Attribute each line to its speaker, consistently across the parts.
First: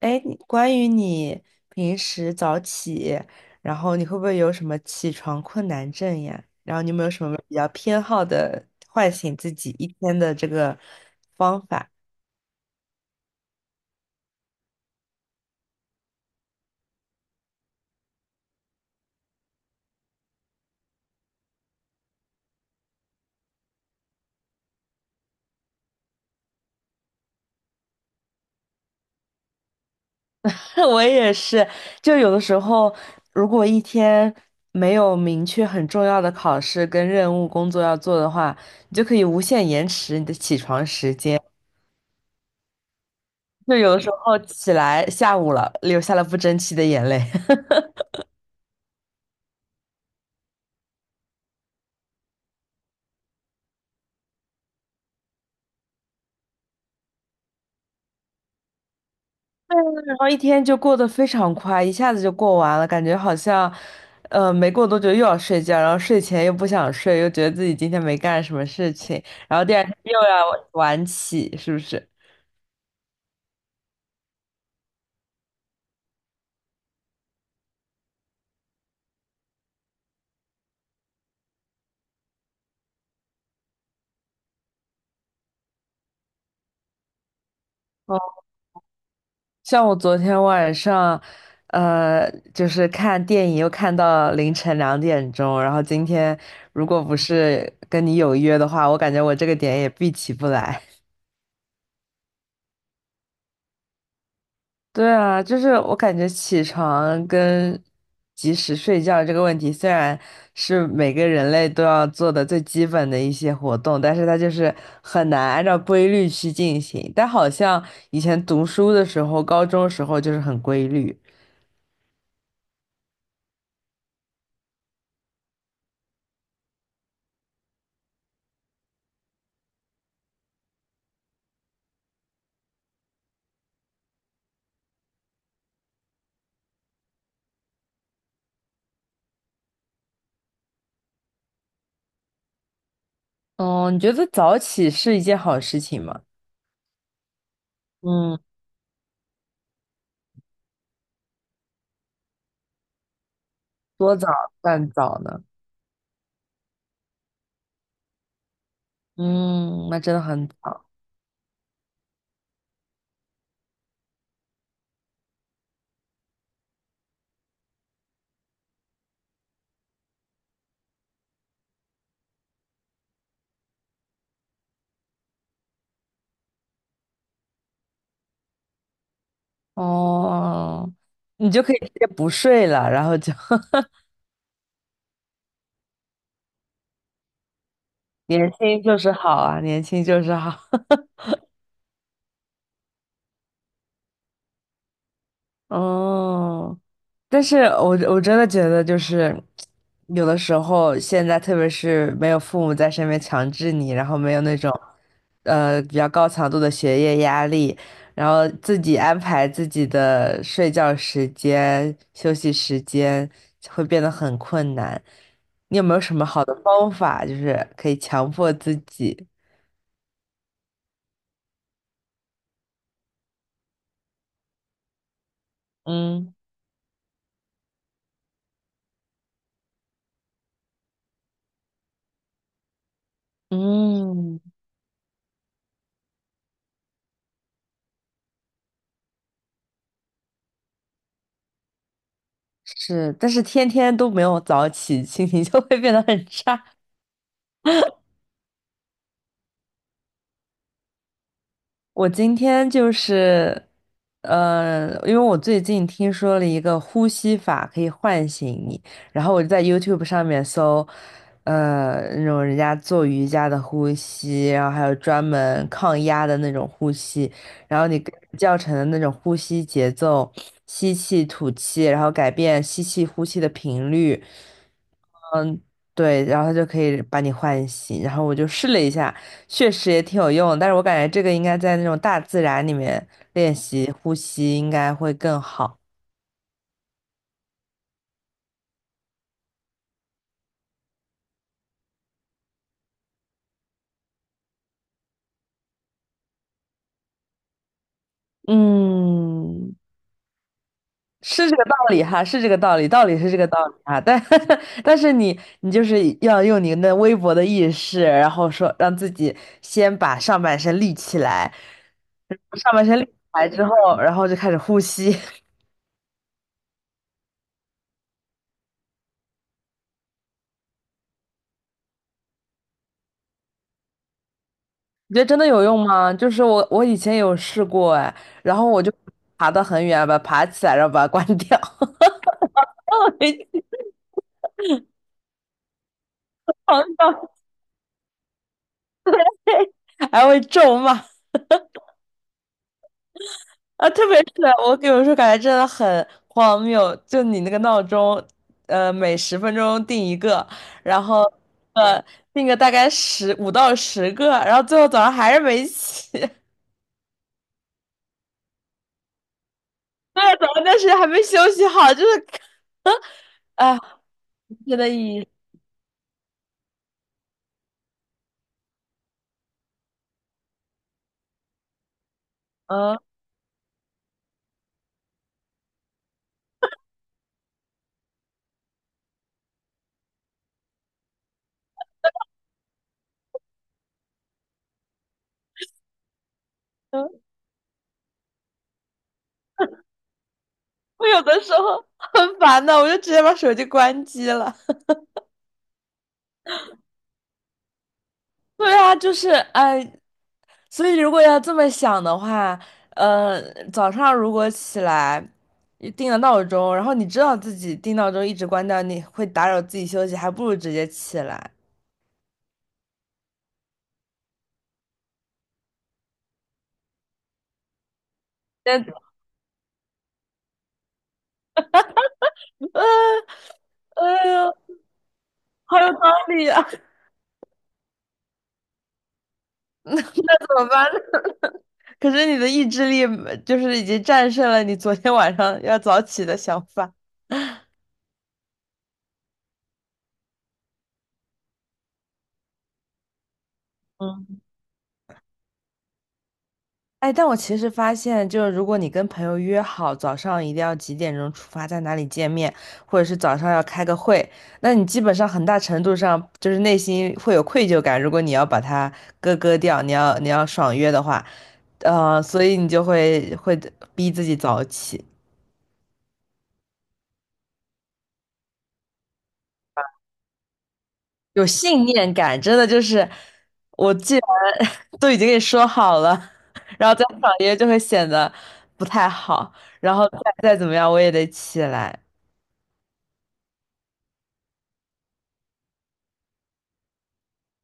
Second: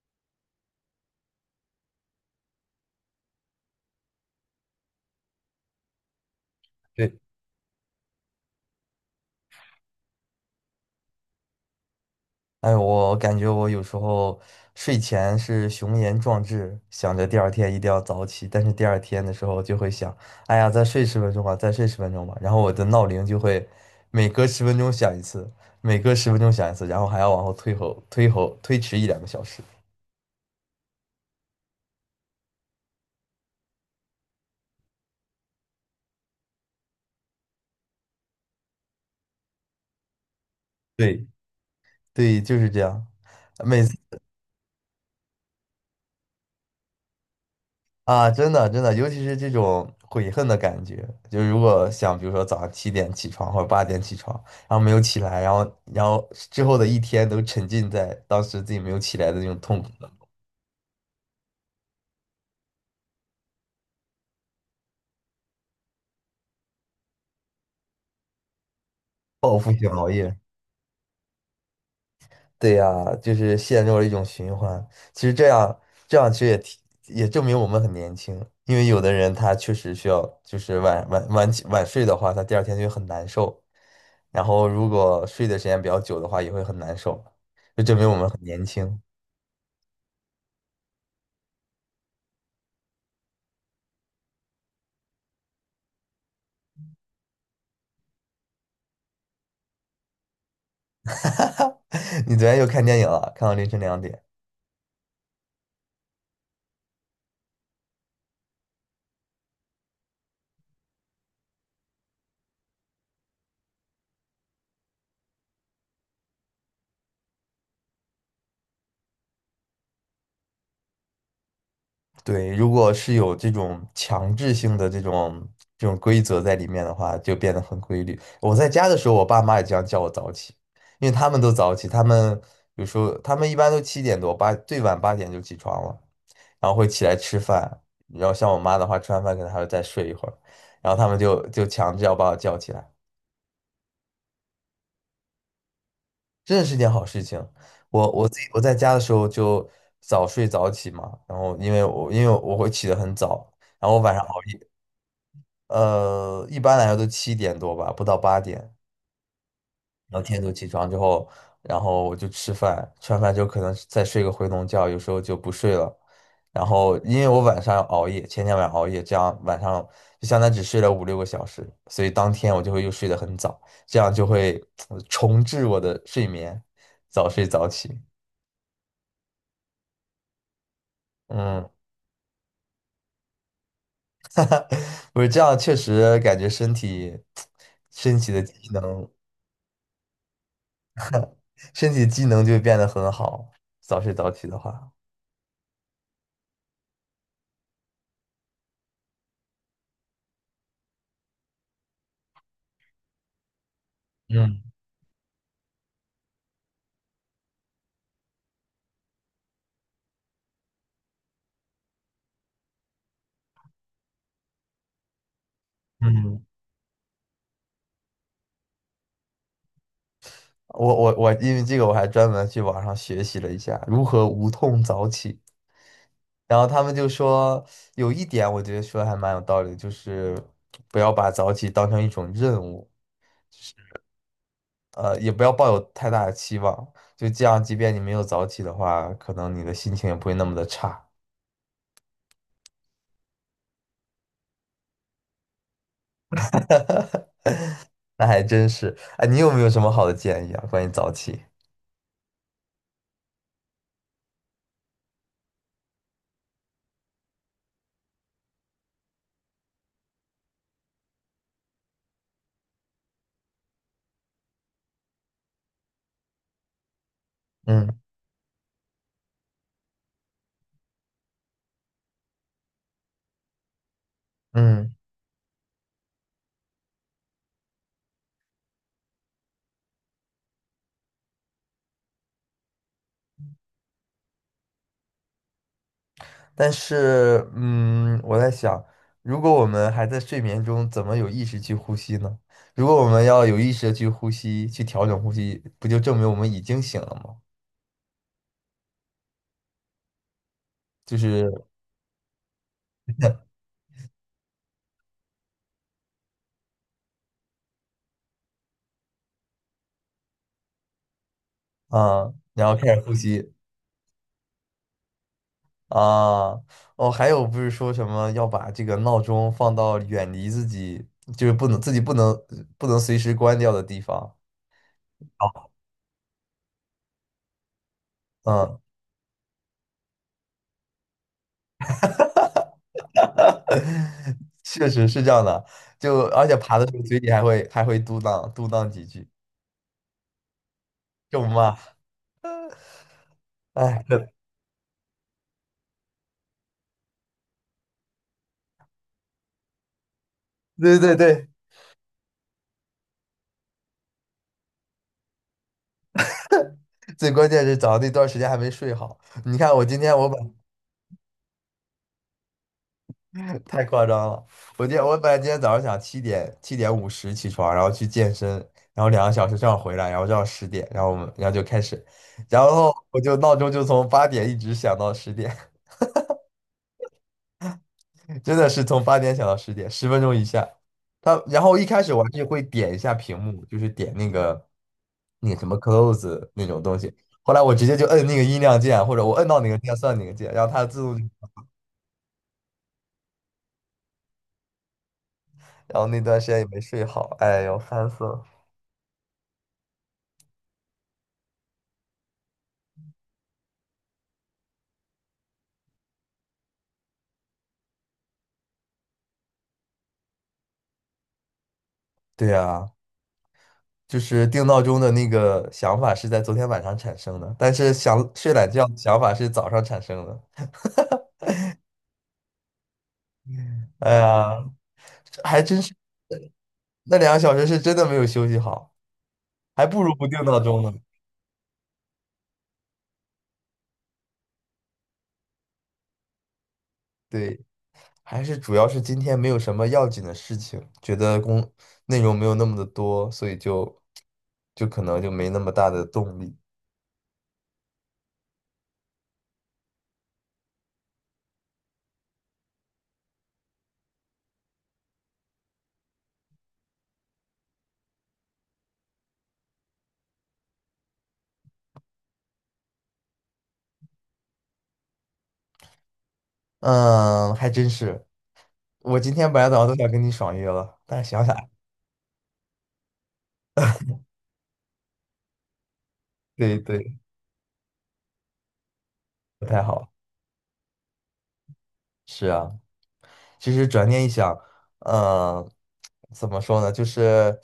Speaker 1: 哎，关于你平时早起，然后你会不会有什么起床困难症呀？然后你有没有
Speaker 2: 对，
Speaker 1: 什么比较偏好的唤醒自己一天的这个方法？
Speaker 2: 哎，我感觉我有时候睡前是雄言壮志，想着第二天一定要早起，但是第二天的时候就会想，哎呀，再睡十分钟吧，再睡十分钟吧，然后我的闹铃就会每隔十分钟响一次，然后还要往后推迟一两个小时。
Speaker 1: 我也是，就有的时候，如果一天没有明确很重要的考试跟任务工作要做的话，你就可以无限延迟你的起床时
Speaker 2: 对
Speaker 1: 间。
Speaker 2: 对，就是这样，
Speaker 1: 就
Speaker 2: 每
Speaker 1: 有
Speaker 2: 次
Speaker 1: 的时候起来下午了，流下了不争气的眼泪。
Speaker 2: 啊，真的真的，尤其是这种悔恨的感觉，就是如果想，比如说早上七点起床或者八点起床，然后没有起来，然后之后的一天都沉浸在当时自己没有起来的那种痛苦的
Speaker 1: 然后一天就过得非常快，一下子就过完了，感觉好像，没过多久又要睡觉，然后睡前又不想睡，又觉得自己今天没干什么事情，
Speaker 2: 报
Speaker 1: 然后
Speaker 2: 复
Speaker 1: 第二
Speaker 2: 性
Speaker 1: 天
Speaker 2: 熬
Speaker 1: 又
Speaker 2: 夜。
Speaker 1: 要晚起，是不是？
Speaker 2: 对呀，就是陷入了一种循环。其实这样其实也证明我们很年轻，因为有的人他确实需要，就是晚起晚睡的话，他第二天就会很难受，然后如果睡的时间比较久的话，也会很难受，就证明我们很年轻。
Speaker 1: 像我昨天晚上，就是看电影又看到凌晨2点钟，然后今天如果不是跟你有约的话，我感觉我这个点也必起不来。
Speaker 2: 哈哈，你昨天又看电影了，看到凌晨2点。
Speaker 1: 对啊，就是我感觉起床跟及时睡觉这个问题，虽然是每个人类都要做的最基本的一些活动，但是它就是很难按照规律去进行。但好像以前读书的时候，高中的时候就是很规律。
Speaker 2: 对，如果是有这种强制性的这种规则在里面的话，就变得很规律。我在家的时候，我爸妈也经常叫我早起，因为他们都早起，他们有时候他们一般都七点多，最晚八点就起床了，然后会起来吃饭。然后像我妈的话，吃完饭可能还要再睡一会儿，然后他们就强制要把我叫起来。
Speaker 1: 哦，你觉得早起是一件好事情吗？
Speaker 2: 真的是件好事情。我我自己
Speaker 1: 嗯。
Speaker 2: 我在家的时候就早睡早起嘛，然后因为我会起得很早，然后晚
Speaker 1: 多
Speaker 2: 上
Speaker 1: 早
Speaker 2: 熬夜，
Speaker 1: 算早呢？
Speaker 2: 一般来说都七点多吧，不到八点，
Speaker 1: 嗯，那真
Speaker 2: 然
Speaker 1: 的
Speaker 2: 后天
Speaker 1: 很
Speaker 2: 都起
Speaker 1: 早。
Speaker 2: 床之后，然后我就吃饭，吃完饭之后可能再睡个回笼觉，有时候就不睡了。然后因为我晚上熬夜，前天晚上熬夜，这样晚上就相当于只睡了五六个小时，所以当天我就会又睡得很早，这样就会 重置我的睡眠，早睡早起。
Speaker 1: 哦，你就
Speaker 2: 嗯，
Speaker 1: 可以直接不睡了，然后就
Speaker 2: 不是这样，确实感觉身 体的
Speaker 1: 年
Speaker 2: 机
Speaker 1: 轻就
Speaker 2: 能，
Speaker 1: 是好啊，年轻就是好。
Speaker 2: 身体机能就会变得很好。早睡早起的话，
Speaker 1: 哦，但是我真的觉得，就是有的时候，现在特别是没有父母在身边强制你，然后没有那
Speaker 2: 嗯
Speaker 1: 种比较高强度的学业压力，然后自己安排自己的睡觉时间、休息时间，会变得很困难。你有没有什么
Speaker 2: 嗯，
Speaker 1: 好的方法，就是可以强迫自己？
Speaker 2: 我，因为这个我还专门去网上学习了一下如何无痛早起。
Speaker 1: 嗯。
Speaker 2: 然后他们就说有一点，我觉得说得还蛮有道理的就是不要把早起当成一种任务，
Speaker 1: 嗯，
Speaker 2: 也不要抱有太大的期望。就这样，即便你没有早起的话，可能你的心情也不会那么的差。
Speaker 1: 是，但是天天都没有早起，心情就会变得很差。
Speaker 2: 那还真是。哎，你有没有什么好的建议啊？关于早起？
Speaker 1: 我今天就是，因为我最近听说了一个呼吸法可以唤醒你，然后我就在 YouTube 上面搜，那种人家做瑜伽的呼吸，然后还有专门抗压的那种呼吸，然后
Speaker 2: 嗯
Speaker 1: 你跟着教程的那种呼吸节奏，吸气吐气，然后改变吸气呼气的频率。
Speaker 2: 嗯，
Speaker 1: 对，然后它就可以把你唤醒。然后我就试了一下，确实也挺有用的，但是我感觉这个应该在那种大自然里面练习呼吸，应该会更好。
Speaker 2: 但是我在想，如果我们还在睡眠中，怎么有意识去呼吸呢？如果我们要有意识的去呼吸，去调整呼吸，不就证明我们已经醒了吗？
Speaker 1: 嗯，
Speaker 2: 就
Speaker 1: 是
Speaker 2: 是
Speaker 1: 这个道理哈，是这个道理，道理是这个道理哈。但 但是你就是要用你那微薄的意识，然后说让自己先把上半身立起来，
Speaker 2: 啊，然
Speaker 1: 上
Speaker 2: 后
Speaker 1: 半
Speaker 2: 开
Speaker 1: 身
Speaker 2: 始
Speaker 1: 立
Speaker 2: 呼
Speaker 1: 起来
Speaker 2: 吸
Speaker 1: 之后，然后就开始呼吸。
Speaker 2: 啊。哦，还有不是说什么要把这个闹钟放到远离自己，就是不能自己不能不能随时关掉的地方。
Speaker 1: 你觉得真的有用吗？就是我以前有试过哎，然后
Speaker 2: 嗯，
Speaker 1: 我就爬得很远，把它爬起来，然后把它关掉，然后回去
Speaker 2: 确实是这样的，就而且爬
Speaker 1: 床
Speaker 2: 的时候嘴
Speaker 1: 上
Speaker 2: 里还会嘟囔嘟囔几句，
Speaker 1: 还会咒骂
Speaker 2: 咒骂，
Speaker 1: 啊！
Speaker 2: 哎，
Speaker 1: 特 别是我有时说，感觉真的很荒谬，就你那个闹钟，每10分钟定一个，
Speaker 2: 对
Speaker 1: 然
Speaker 2: 对
Speaker 1: 后
Speaker 2: 对，
Speaker 1: 呃定个大概15到10个，然后最后早上还是没起，对，
Speaker 2: 最关键是早上那段时间还没睡好。你看我今天我
Speaker 1: 早
Speaker 2: 本
Speaker 1: 上但是还没休息好，就是 啊，
Speaker 2: 太夸张了，
Speaker 1: 真
Speaker 2: 我
Speaker 1: 的
Speaker 2: 今天我
Speaker 1: 意义
Speaker 2: 本来今天早上想7:50起床，然后去健身，然后两个小时这样回来，然后这样十点，然后我们就开始，然后
Speaker 1: 嗯。
Speaker 2: 我就闹钟就从八点一直响到十点。真的是从八点想到十点，十分钟以下。他然后一开始我还是会点一下屏幕，就是点那个什么 close 那种东西。后来我直接就摁那个音量键，或者我摁到哪个键算哪个键，然后它自
Speaker 1: 我有
Speaker 2: 动，
Speaker 1: 的时候很烦的，我就直接把手机关机了。
Speaker 2: 然后那段时间也没睡好，哎呦，烦死了。
Speaker 1: 对啊，就是哎，所以如果要这么想的话，呃，早上如果起来定了闹钟，然后你知道自己定闹钟一直关掉，你会打扰自己休息，还不如直接起来。
Speaker 2: 对呀，就是定闹钟的那个想法是在昨天晚上产生的，但是想睡懒觉的
Speaker 1: 但
Speaker 2: 想法是早上产生的。哎
Speaker 1: 哎呦，
Speaker 2: 呀，还
Speaker 1: 好
Speaker 2: 真
Speaker 1: 有
Speaker 2: 是，
Speaker 1: 道理啊！
Speaker 2: 那两个小时是真的没有休息好，还不如不定
Speaker 1: 怎
Speaker 2: 闹
Speaker 1: 么
Speaker 2: 钟
Speaker 1: 办
Speaker 2: 呢。
Speaker 1: 呢，可是你的意志力就是已经战胜了你昨天晚上要早起的想法。
Speaker 2: 对，还是主要是今天没有什么要紧的事情，觉得内容没有那么的多，所以就
Speaker 1: 嗯。
Speaker 2: 就可能就没那么大的动力。
Speaker 1: 哎，但我其实发现，就是如果你跟朋友约好早上一定要几点钟出发，在哪里见面，或者是早上要开个会，那你基本上很大程度上就是内心会有愧疚感。如果你要把它割掉，你要你要爽约的话，呃，所以你就会逼自己早起，
Speaker 2: 嗯，还真是，我今天本来早上都想跟你爽约了，但是想
Speaker 1: 有
Speaker 2: 想，
Speaker 1: 信念感，真的就是我既然 都已经跟你说好了，
Speaker 2: 对
Speaker 1: 然后再
Speaker 2: 对，
Speaker 1: 爽约就会显得不太好，
Speaker 2: 不太
Speaker 1: 然后
Speaker 2: 好。
Speaker 1: 再怎么样我也得起来。
Speaker 2: 是啊，其实转念一想，嗯，怎么说呢，就是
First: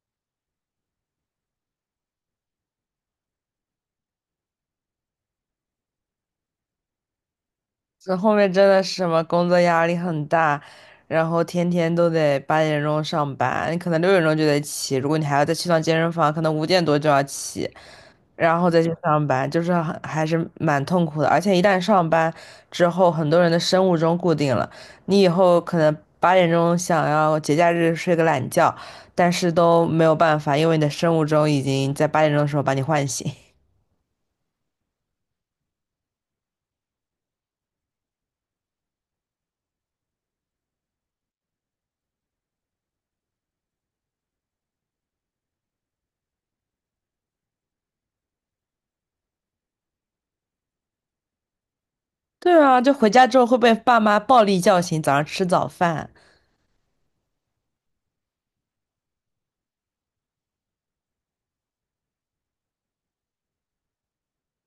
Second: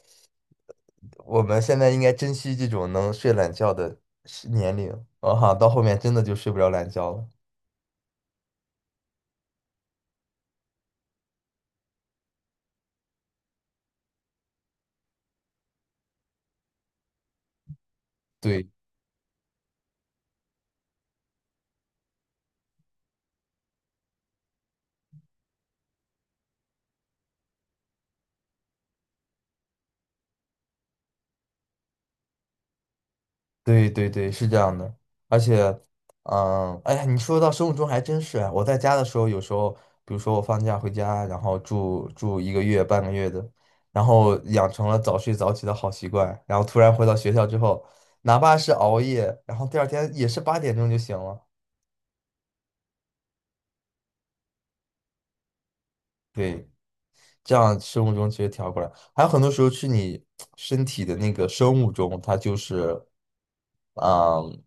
Speaker 2: 我们现在应该珍惜这种能睡懒觉的年龄，我哈，到后面真的就睡不着懒觉了。
Speaker 1: 这后面真的是什么工作压力很大，然后天天都得八点钟上班，你可能六点钟就得起，如果你还要再去趟健身房，可能5点多就要起，然
Speaker 2: 对。
Speaker 1: 后再去上班，就是很还是蛮痛苦的。而且一旦上班之后，很多人的生物钟固定了，你以后可能八点钟想要节假日睡个懒觉，但是都没有办法，因为你的生物钟已经在八点钟的时候把你唤醒。
Speaker 2: 对对对，是这样的，而且，嗯，哎呀，你说到生物钟还真是啊。我在家的时候，有时候，比如说我放假回家，然后住一个月、半个月的，然后养成了早睡早起的好习惯，然后突然回到学校之后，哪怕是熬夜，然后第二天也是8点钟就醒了。
Speaker 1: 对啊，就回家之后会被爸妈暴力叫醒，早上吃早饭。
Speaker 2: 对，这样生物钟其实调过来，还有很多时候是你身体的那个生物钟，它就是。嗯，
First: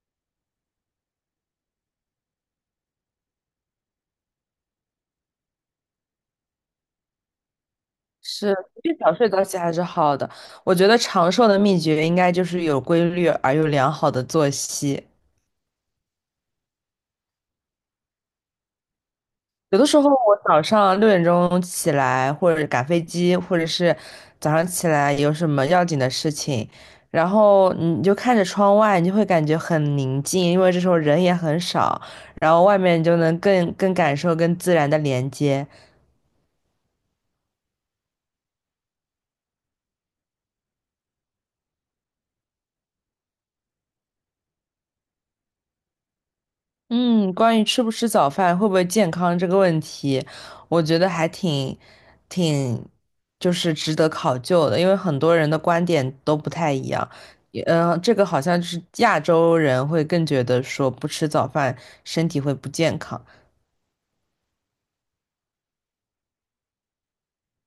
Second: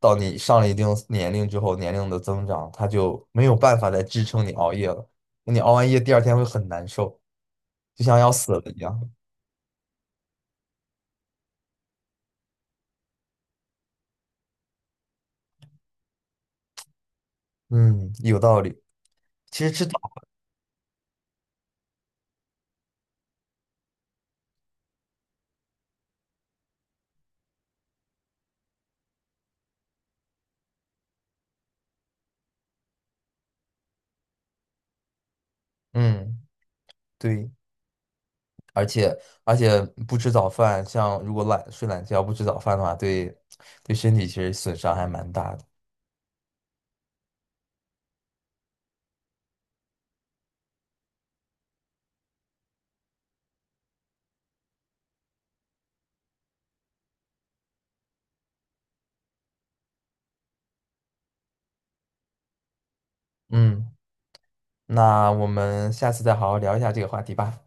Speaker 2: 到你上了一定年龄之后，年龄的增长，它就没有办法再支撑你熬夜了。你熬完夜，第二天会很难受，就像要死
Speaker 1: 是，
Speaker 2: 了一
Speaker 1: 越
Speaker 2: 样。
Speaker 1: 早睡早起还是好的。我觉得长寿的秘诀应该就是有规律而又良好的作息。
Speaker 2: 嗯，有道理。其实
Speaker 1: 有的时候我早上六点钟起来，或者赶飞机，或者是早上起来有什么要紧的事情，然后你就看着窗外，你就会感觉很宁静，因为这时候人也很少，然后外面你就能更感受跟自然的连接。
Speaker 2: 嗯，对，而且而且不吃早饭，像如果懒睡懒觉不吃早饭的话，对身体其实损伤还蛮大的。
Speaker 1: 嗯，关于吃不吃早饭会不会健康这个问题，我觉得还挺就是值得考究的，因为很多人的观点都不太一样。嗯，这个好像就是亚洲人会更觉得说不吃早饭身体会不健康。
Speaker 2: 嗯，那我们下次再好好聊一下这个话题吧。